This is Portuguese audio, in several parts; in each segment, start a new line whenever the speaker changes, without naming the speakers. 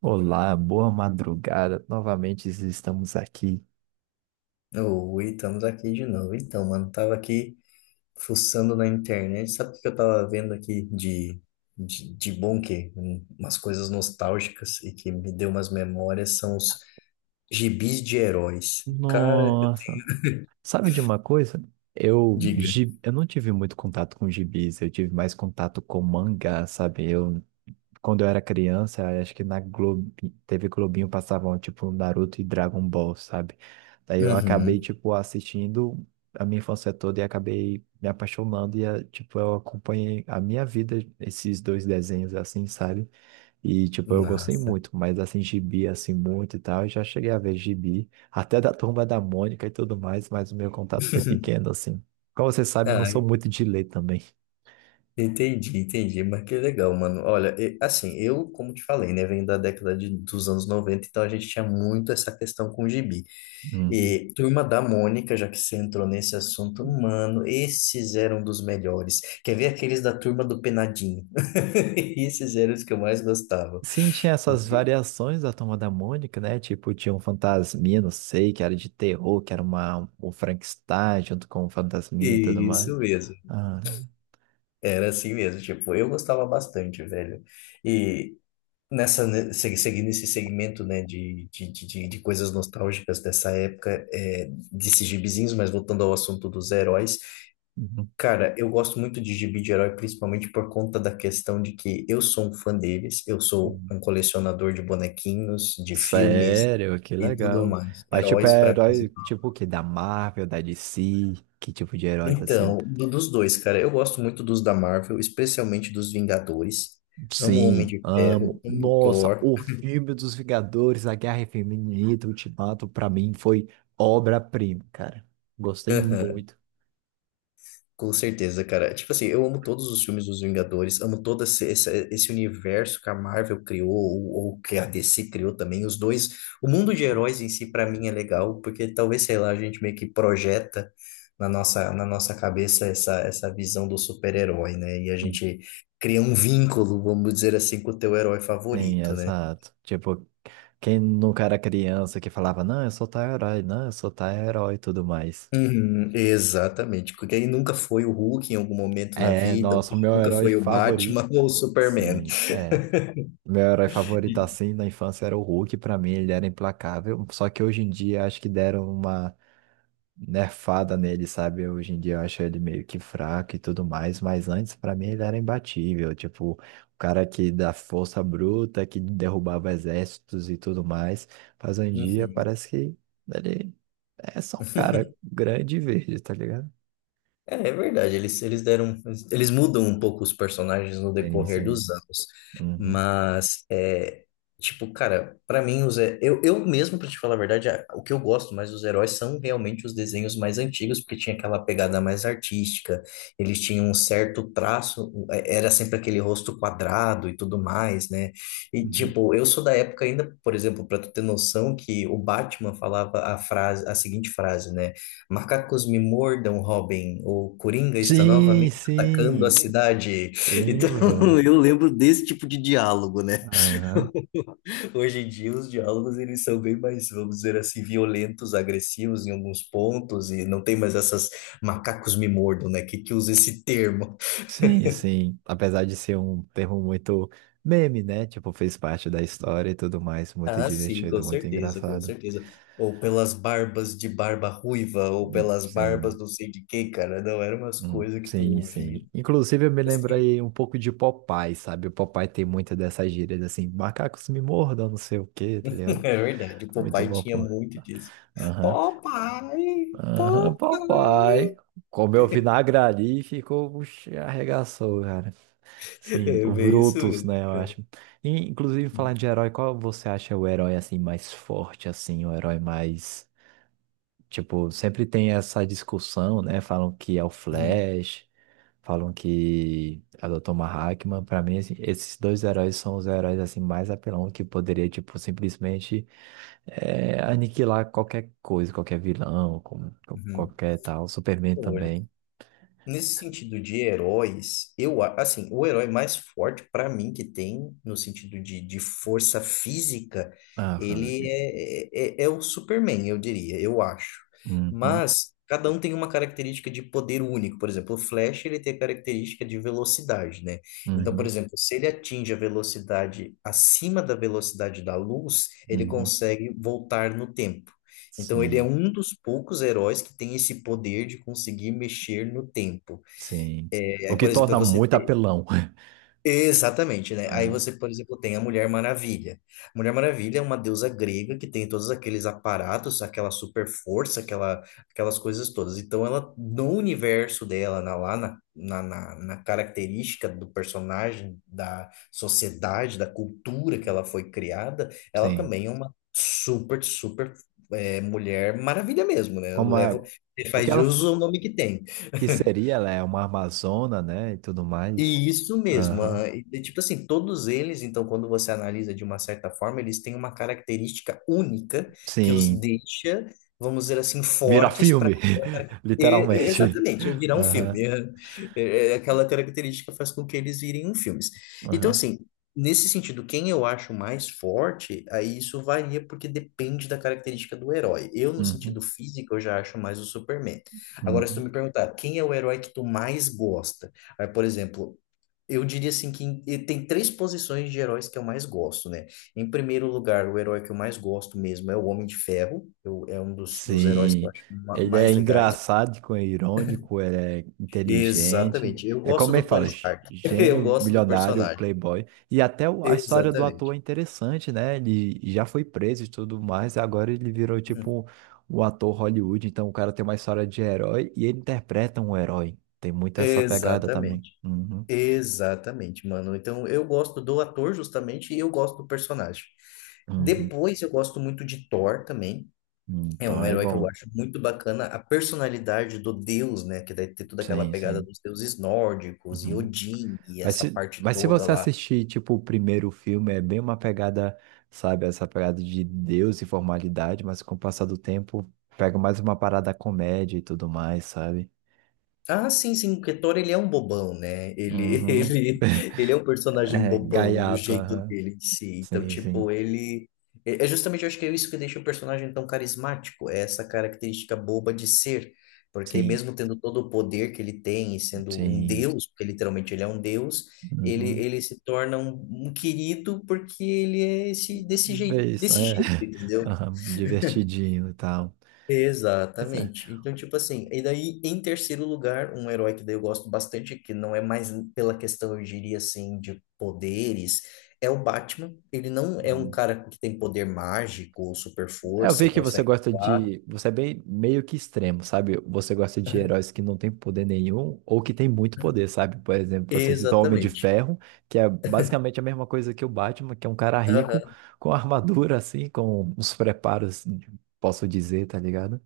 Olá, boa madrugada. Novamente estamos aqui.
Oi, estamos aqui de novo. Então, mano, tava aqui fuçando na internet. Sabe o que eu tava vendo aqui de bom que? Umas coisas nostálgicas e que me deu umas memórias são os gibis de heróis. Cara,
Nossa, sabe de uma coisa? Eu,
diga.
gi- eu não tive muito contato com gibis, eu tive mais contato com mangá, sabe? Eu, quando eu era criança, acho que na Globo, teve Globinho passavam tipo Naruto e Dragon Ball, sabe? Daí eu acabei
Uhum,
tipo assistindo a minha infância toda e acabei me apaixonando e tipo eu acompanhei a minha vida esses dois desenhos assim, sabe? E, tipo, eu gostei
massa.
muito, mas, assim, gibi, assim, muito e tal, eu já cheguei a ver gibi, até da Turma da Mônica e tudo mais, mas o meu contato foi pequeno, assim. Como você sabe, eu não
Ah,
sou muito de ler também.
Entendi, entendi, mas que legal, mano. Olha, assim, eu, como te falei, né, venho da dos anos 90, então a gente tinha muito essa questão com o gibi.
Uhum.
Turma da Mônica, já que você entrou nesse assunto, mano, esses eram dos melhores. Quer ver aqueles da Turma do Penadinho? Esses eram os que eu mais gostava.
Sim, tinha essas variações da Turma da Mônica, né? Tipo, tinha um fantasminha, não sei, que era de terror, que era uma, o Frankenstein junto com o fantasminha e tudo mais.
Isso mesmo.
Ah, né?
Era assim mesmo, tipo, eu gostava bastante, velho. E Nessa, né, seguir nesse segmento, né, de coisas nostálgicas dessa época, desses gibizinhos, mas voltando ao assunto dos heróis,
Uhum.
cara, eu gosto muito de gibi de herói, principalmente por conta da questão de que eu sou um fã deles, eu sou
Uhum.
um colecionador de bonequinhos, de filmes
Sério, que
e tudo
legal.
mais.
Mas, tipo,
Heróis
é
para mim.
herói, tipo, o quê? Da Marvel, da DC? Que tipo de heróis, assim?
Então, dos dois, cara, eu gosto muito dos da Marvel, especialmente dos Vingadores. Amo o Homem
Sim,
de
amo.
Ferro, amo o
Nossa,
Thor.
o filme dos Vingadores, A Guerra Infinita, Ultimato, pra mim foi obra-prima, cara. Gostei muito.
Com certeza, cara. Tipo assim, eu amo todos os filmes dos Vingadores, amo todo esse, esse universo que a Marvel criou, ou que a DC criou também. Os dois, o mundo de heróis em si, pra mim, é legal, porque talvez, sei lá, a gente meio que projeta na nossa cabeça essa, essa visão do super-herói, né? E a gente cria um vínculo, vamos dizer assim, com o teu herói
Sim,
favorito, né?
exato. Tipo, quem nunca era criança que falava, não, eu sou tal herói, não, eu sou tal herói e tudo mais.
Uhum, exatamente, porque aí nunca foi o Hulk em algum momento na
É,
vida,
nossa, o meu
nunca
herói
foi o
favorito.
Batman ou o Superman.
Sim, é. Meu herói favorito assim na infância era o Hulk, pra mim ele era implacável. Só que hoje em dia acho que deram uma nerfada nele, sabe? Hoje em dia eu acho ele meio que fraco e tudo mais, mas antes pra mim ele era imbatível, tipo, o cara que da força bruta, que derrubava exércitos e tudo mais, mas hoje em dia
Uhum.
parece que ele é só um cara grande e verde, tá ligado?
É, é verdade, eles deram, eles mudam um pouco os personagens no
Sim,
decorrer
sim.
dos anos,
Uhum.
mas é, tipo, cara, pra mim os eu mesmo pra te falar a verdade, o que eu gosto mais dos heróis são realmente os desenhos mais antigos, porque tinha aquela pegada mais artística, eles tinham um certo traço, é, era sempre aquele rosto quadrado e tudo mais, né? E
Uhum.
tipo, eu sou da época ainda, por exemplo, pra tu ter noção que o Batman falava a frase, a seguinte frase, né? Macacos me mordam, Robin. O Coringa está
Sim,
novamente atacando a
sim,
cidade. Então,
lembro.
eu lembro desse tipo de diálogo, né?
Aham.
Hoje em dia, os diálogos eles são bem mais, vamos dizer assim, violentos, agressivos em alguns pontos e não tem mais essas macacos me mordam, né? Que usa esse termo?
Sim, sim. Apesar de ser um termo muito meme, né? Tipo, fez parte da história e tudo mais. Muito
Ah, sim, com
divertido, muito
certeza, com
engraçado.
certeza. Ou pelas barbas de barba ruiva, ou pelas barbas
Sim,
não sei de quem, cara. Não, eram umas coisas que tu
sim,
ouvia.
sim. Inclusive, eu me lembrei um pouco de Popeye, sabe? O Popeye tem muita dessas gírias assim: macacos me mordam, não sei o quê, tá ligado?
É verdade, o
Muito
papai
bom,
tinha
pô.
muito disso.
Aham.
Papai,
Aham,
papai.
papai. Comeu vinagre ali e ficou, puxa, arregaçou, cara. Sim,
É
o
bem isso
Brutus,
mesmo.
né, eu acho. E, inclusive, falar de herói, qual você acha o herói, assim, mais forte, assim, o herói mais... Tipo, sempre tem essa discussão, né, falam que é o
Uhum,
Flash, falam que é o Dr. Manhattan. Pra mim, assim, esses dois heróis são os heróis, assim, mais apelão que poderia, tipo, simplesmente é, aniquilar qualquer coisa, qualquer vilão,
uhum.
qualquer tal. Superman
Olha.
também.
Nesse sentido de heróis, eu, assim, o herói mais forte para mim que tem, no sentido de força física,
Ah, foda
ele
vida.
é, é, é é o Superman, eu diria, eu acho.
Uhum,
Mas cada um tem uma característica de poder único. Por exemplo, o Flash, ele tem a característica de velocidade, né? Então, por
uhum,
exemplo, se ele atinge a velocidade acima da velocidade da luz, ele
uhum.
consegue voltar no tempo. Então ele é
Sim,
um dos poucos heróis que tem esse poder de conseguir mexer no tempo.
sim.
É,
O que
por exemplo, para
torna
você
muito
ter
apelão.
exatamente, né? Aí
Aham.
você, por exemplo, tem a Mulher Maravilha. A Mulher Maravilha é uma deusa grega que tem todos aqueles aparatos, aquela super força, aquela, aquelas coisas todas. Então, ela, no universo dela, na, lá na, na, na, na característica do personagem, da sociedade, da cultura que ela foi criada, ela
Sim.
também é uma super Mulher Maravilha mesmo, né? Eu
Como é,
levo,
o que
faz de
ela
uso o nome que tem.
que seria, ela é uma amazona, né, e tudo mais.
Isso mesmo.
Aham.
Aham. E, tipo assim, todos eles, então, quando você analisa de uma certa forma, eles têm uma característica única que os
Sim.
deixa, vamos dizer assim,
Vira
fortes para.
filme, literalmente.
Exatamente, virar um
Aham,
filme. Aham. Aquela característica faz com que eles virem um filmes. Então,
aham,
assim, nesse sentido, quem eu acho mais forte, aí isso varia porque depende da característica do herói. Eu, no sentido
uhum,
físico, eu já acho mais o Superman. Agora, se tu
uhum.
me perguntar, quem é o herói que tu mais gosta? Aí, por exemplo, eu diria assim que tem três posições de heróis que eu mais gosto, né? Em primeiro lugar, o herói que eu mais gosto mesmo é o Homem de Ferro. Eu, é um dos heróis que eu
Sim,
acho
ele é
mais legais.
engraçado, é irônico, ele é inteligente.
Exatamente. Eu
É
gosto
como ele
do Tony
fala,
Stark. Eu
gênio,
gosto do
milionário,
personagem.
playboy. E até a história do ator
Exatamente.
é interessante, né? Ele já foi preso e tudo mais, e agora ele virou tipo o ator Hollywood. Então o cara tem uma história de herói e ele interpreta um herói. Tem muito essa pegada também.
Exatamente,
Uhum,
exatamente, mano. Então eu gosto do ator justamente e eu gosto do personagem.
uhum.
Depois eu gosto muito de Thor também.
Uhum.
É
Então
um
é
herói que eu
bom.
acho muito bacana a personalidade do deus, né? Que daí tem toda aquela
Sim,
pegada
sim.
dos deuses nórdicos e
Uhum.
Odin e
Mas
essa
se,
parte
mas se
toda
você
lá.
assistir, tipo, o primeiro filme, é bem uma pegada, sabe, essa pegada de Deus e formalidade, mas com o passar do tempo, pega mais uma parada comédia e tudo mais, sabe?
Ah, sim, sim, o Thor ele é um bobão, né? Ele,
Uhum.
ele é um personagem
É,
bobão no
gaiato,
jeito
aham.
dele de si. Então,
Sim,
tipo,
sim.
ele. É justamente, eu acho que é isso que deixa o personagem tão carismático, é essa característica boba de ser. Porque
Sim,
mesmo tendo todo o poder que ele tem e sendo um
sim.
deus, porque literalmente ele é um deus, ele,
Uhum.
ele se torna um querido porque ele é esse,
Bem isso,
desse
é.
jeito, entendeu?
Aham, divertidinho e tal. Pois é.
Exatamente. Então, tipo assim, e daí, em terceiro lugar, um herói que daí eu gosto bastante, que não é mais pela questão, eu diria assim, de poderes, é o Batman. Ele não é um
Uhum.
cara que tem poder mágico ou super
É, eu
força
vi
ou
que você
consegue
gosta
voar.
de. Você é bem meio que extremo, sabe? Você gosta de heróis que não têm poder nenhum ou que têm muito poder, sabe? Por exemplo, você citou o Homem de
Exatamente.
Ferro, que é basicamente a mesma coisa que o Batman, que é um cara rico
Aham.
com armadura, assim, com os preparos, posso dizer, tá ligado?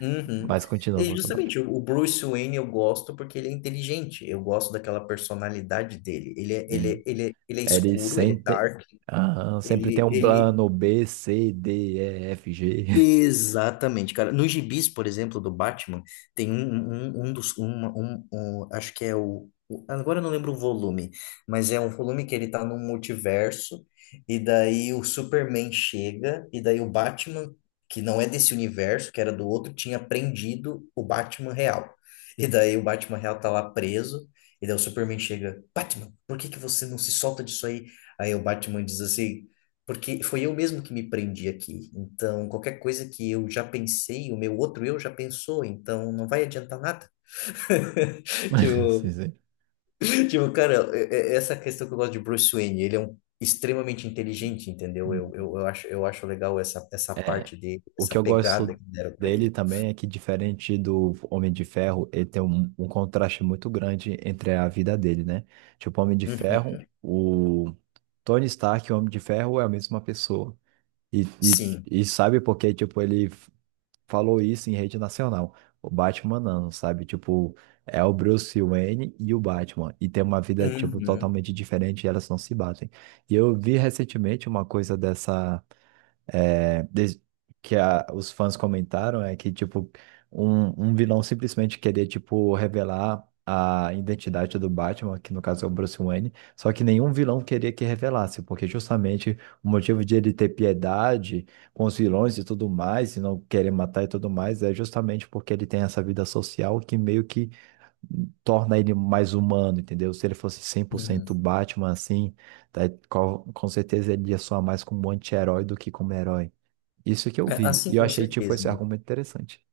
Uhum.
Mas continua
E
com o
justamente, o Bruce Wayne eu gosto porque ele é inteligente. Eu gosto daquela personalidade dele. Ele é, ele
Sim.
é, ele é, ele é
Ele
escuro, ele é
sempre,
dark.
aham, sempre tem
Ele,
um
ele,
plano B, C, D, E, F, G.
Exatamente, cara. Nos gibis, por exemplo, do Batman, tem um acho que é agora eu não lembro o volume, mas é um volume que ele tá num multiverso, e daí o Superman chega, e daí o Batman, que não é desse universo, que era do outro, tinha prendido o Batman real. E daí o Batman real tá lá preso, e daí o Superman chega: Batman, por que que você não se solta disso aí? Aí o Batman diz assim. Porque foi eu mesmo que me prendi aqui. Então, qualquer coisa que eu já pensei, o meu outro eu já pensou, então não vai adiantar nada.
Sim,
Tipo,
sim.
tipo, cara, essa questão que eu gosto de Bruce Wayne, ele é um extremamente inteligente, entendeu? Eu acho legal essa, essa
É.
parte dele,
O que
essa
eu
pegada
gosto
que deram pra
dele
ele.
também é que, diferente do Homem de Ferro, ele tem um contraste muito grande entre a vida dele, né? Tipo, Homem de
Uhum.
Ferro, o Tony Stark e o Homem de Ferro é a mesma pessoa. E, e,
Sim.
e sabe porque, tipo, falou isso em rede nacional. O Batman não, sabe? Tipo, é o Bruce Wayne e o Batman. E tem uma vida, tipo,
Uhum.
totalmente diferente e elas não se batem. E eu vi recentemente uma coisa dessa des- que os fãs comentaram é que, tipo, um vilão simplesmente queria, tipo, revelar a identidade do Batman, que no caso é o Bruce Wayne, só que nenhum vilão queria que revelasse, porque justamente o motivo de ele ter piedade com os vilões e tudo mais, e não querer matar e tudo mais, é justamente porque ele tem essa vida social que meio que torna ele mais humano, entendeu? Se ele fosse 100%
Uhum.
Batman, assim, tá, com certeza ele ia soar mais como um anti-herói do que como herói. Isso que eu
É,
vi.
assim,
E eu
com
achei, tipo,
certeza,
esse
né?
argumento interessante.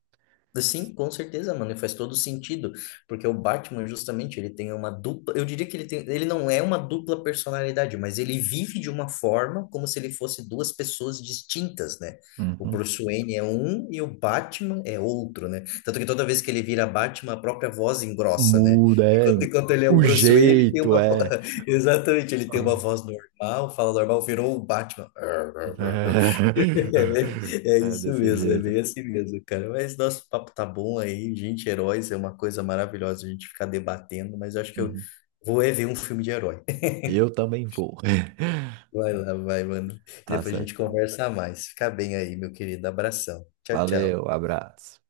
Sim, com certeza, mano, e faz todo sentido, porque o Batman justamente, ele tem uma dupla, eu diria que ele tem, ele não é uma dupla personalidade, mas ele vive de uma forma como se ele fosse duas pessoas distintas, né? O
Uhum.
Bruce Wayne é um e o Batman é outro, né? Tanto que toda vez que ele vira Batman, a própria voz engrossa, né?
Muda,
Enquanto,
é.
enquanto ele é o
O
Bruce Wayne, ele tem
jeito
uma voz,
é.
exatamente, ele tem uma
Ah.
voz normal, fala normal, virou o Batman.
Uhum.
É, é
É, é
isso
desse
mesmo, é
jeito.
bem assim mesmo, cara. Mas nosso papo tá bom aí, gente, heróis é uma coisa maravilhosa a gente ficar debatendo, mas eu acho que eu
Uhum.
vou é ver um filme de herói.
Eu também vou.
Vai lá, vai, mano.
Tá
Depois a gente
certo.
conversa mais. Fica bem aí, meu querido. Abração. Tchau, tchau.
Valeu, abraço.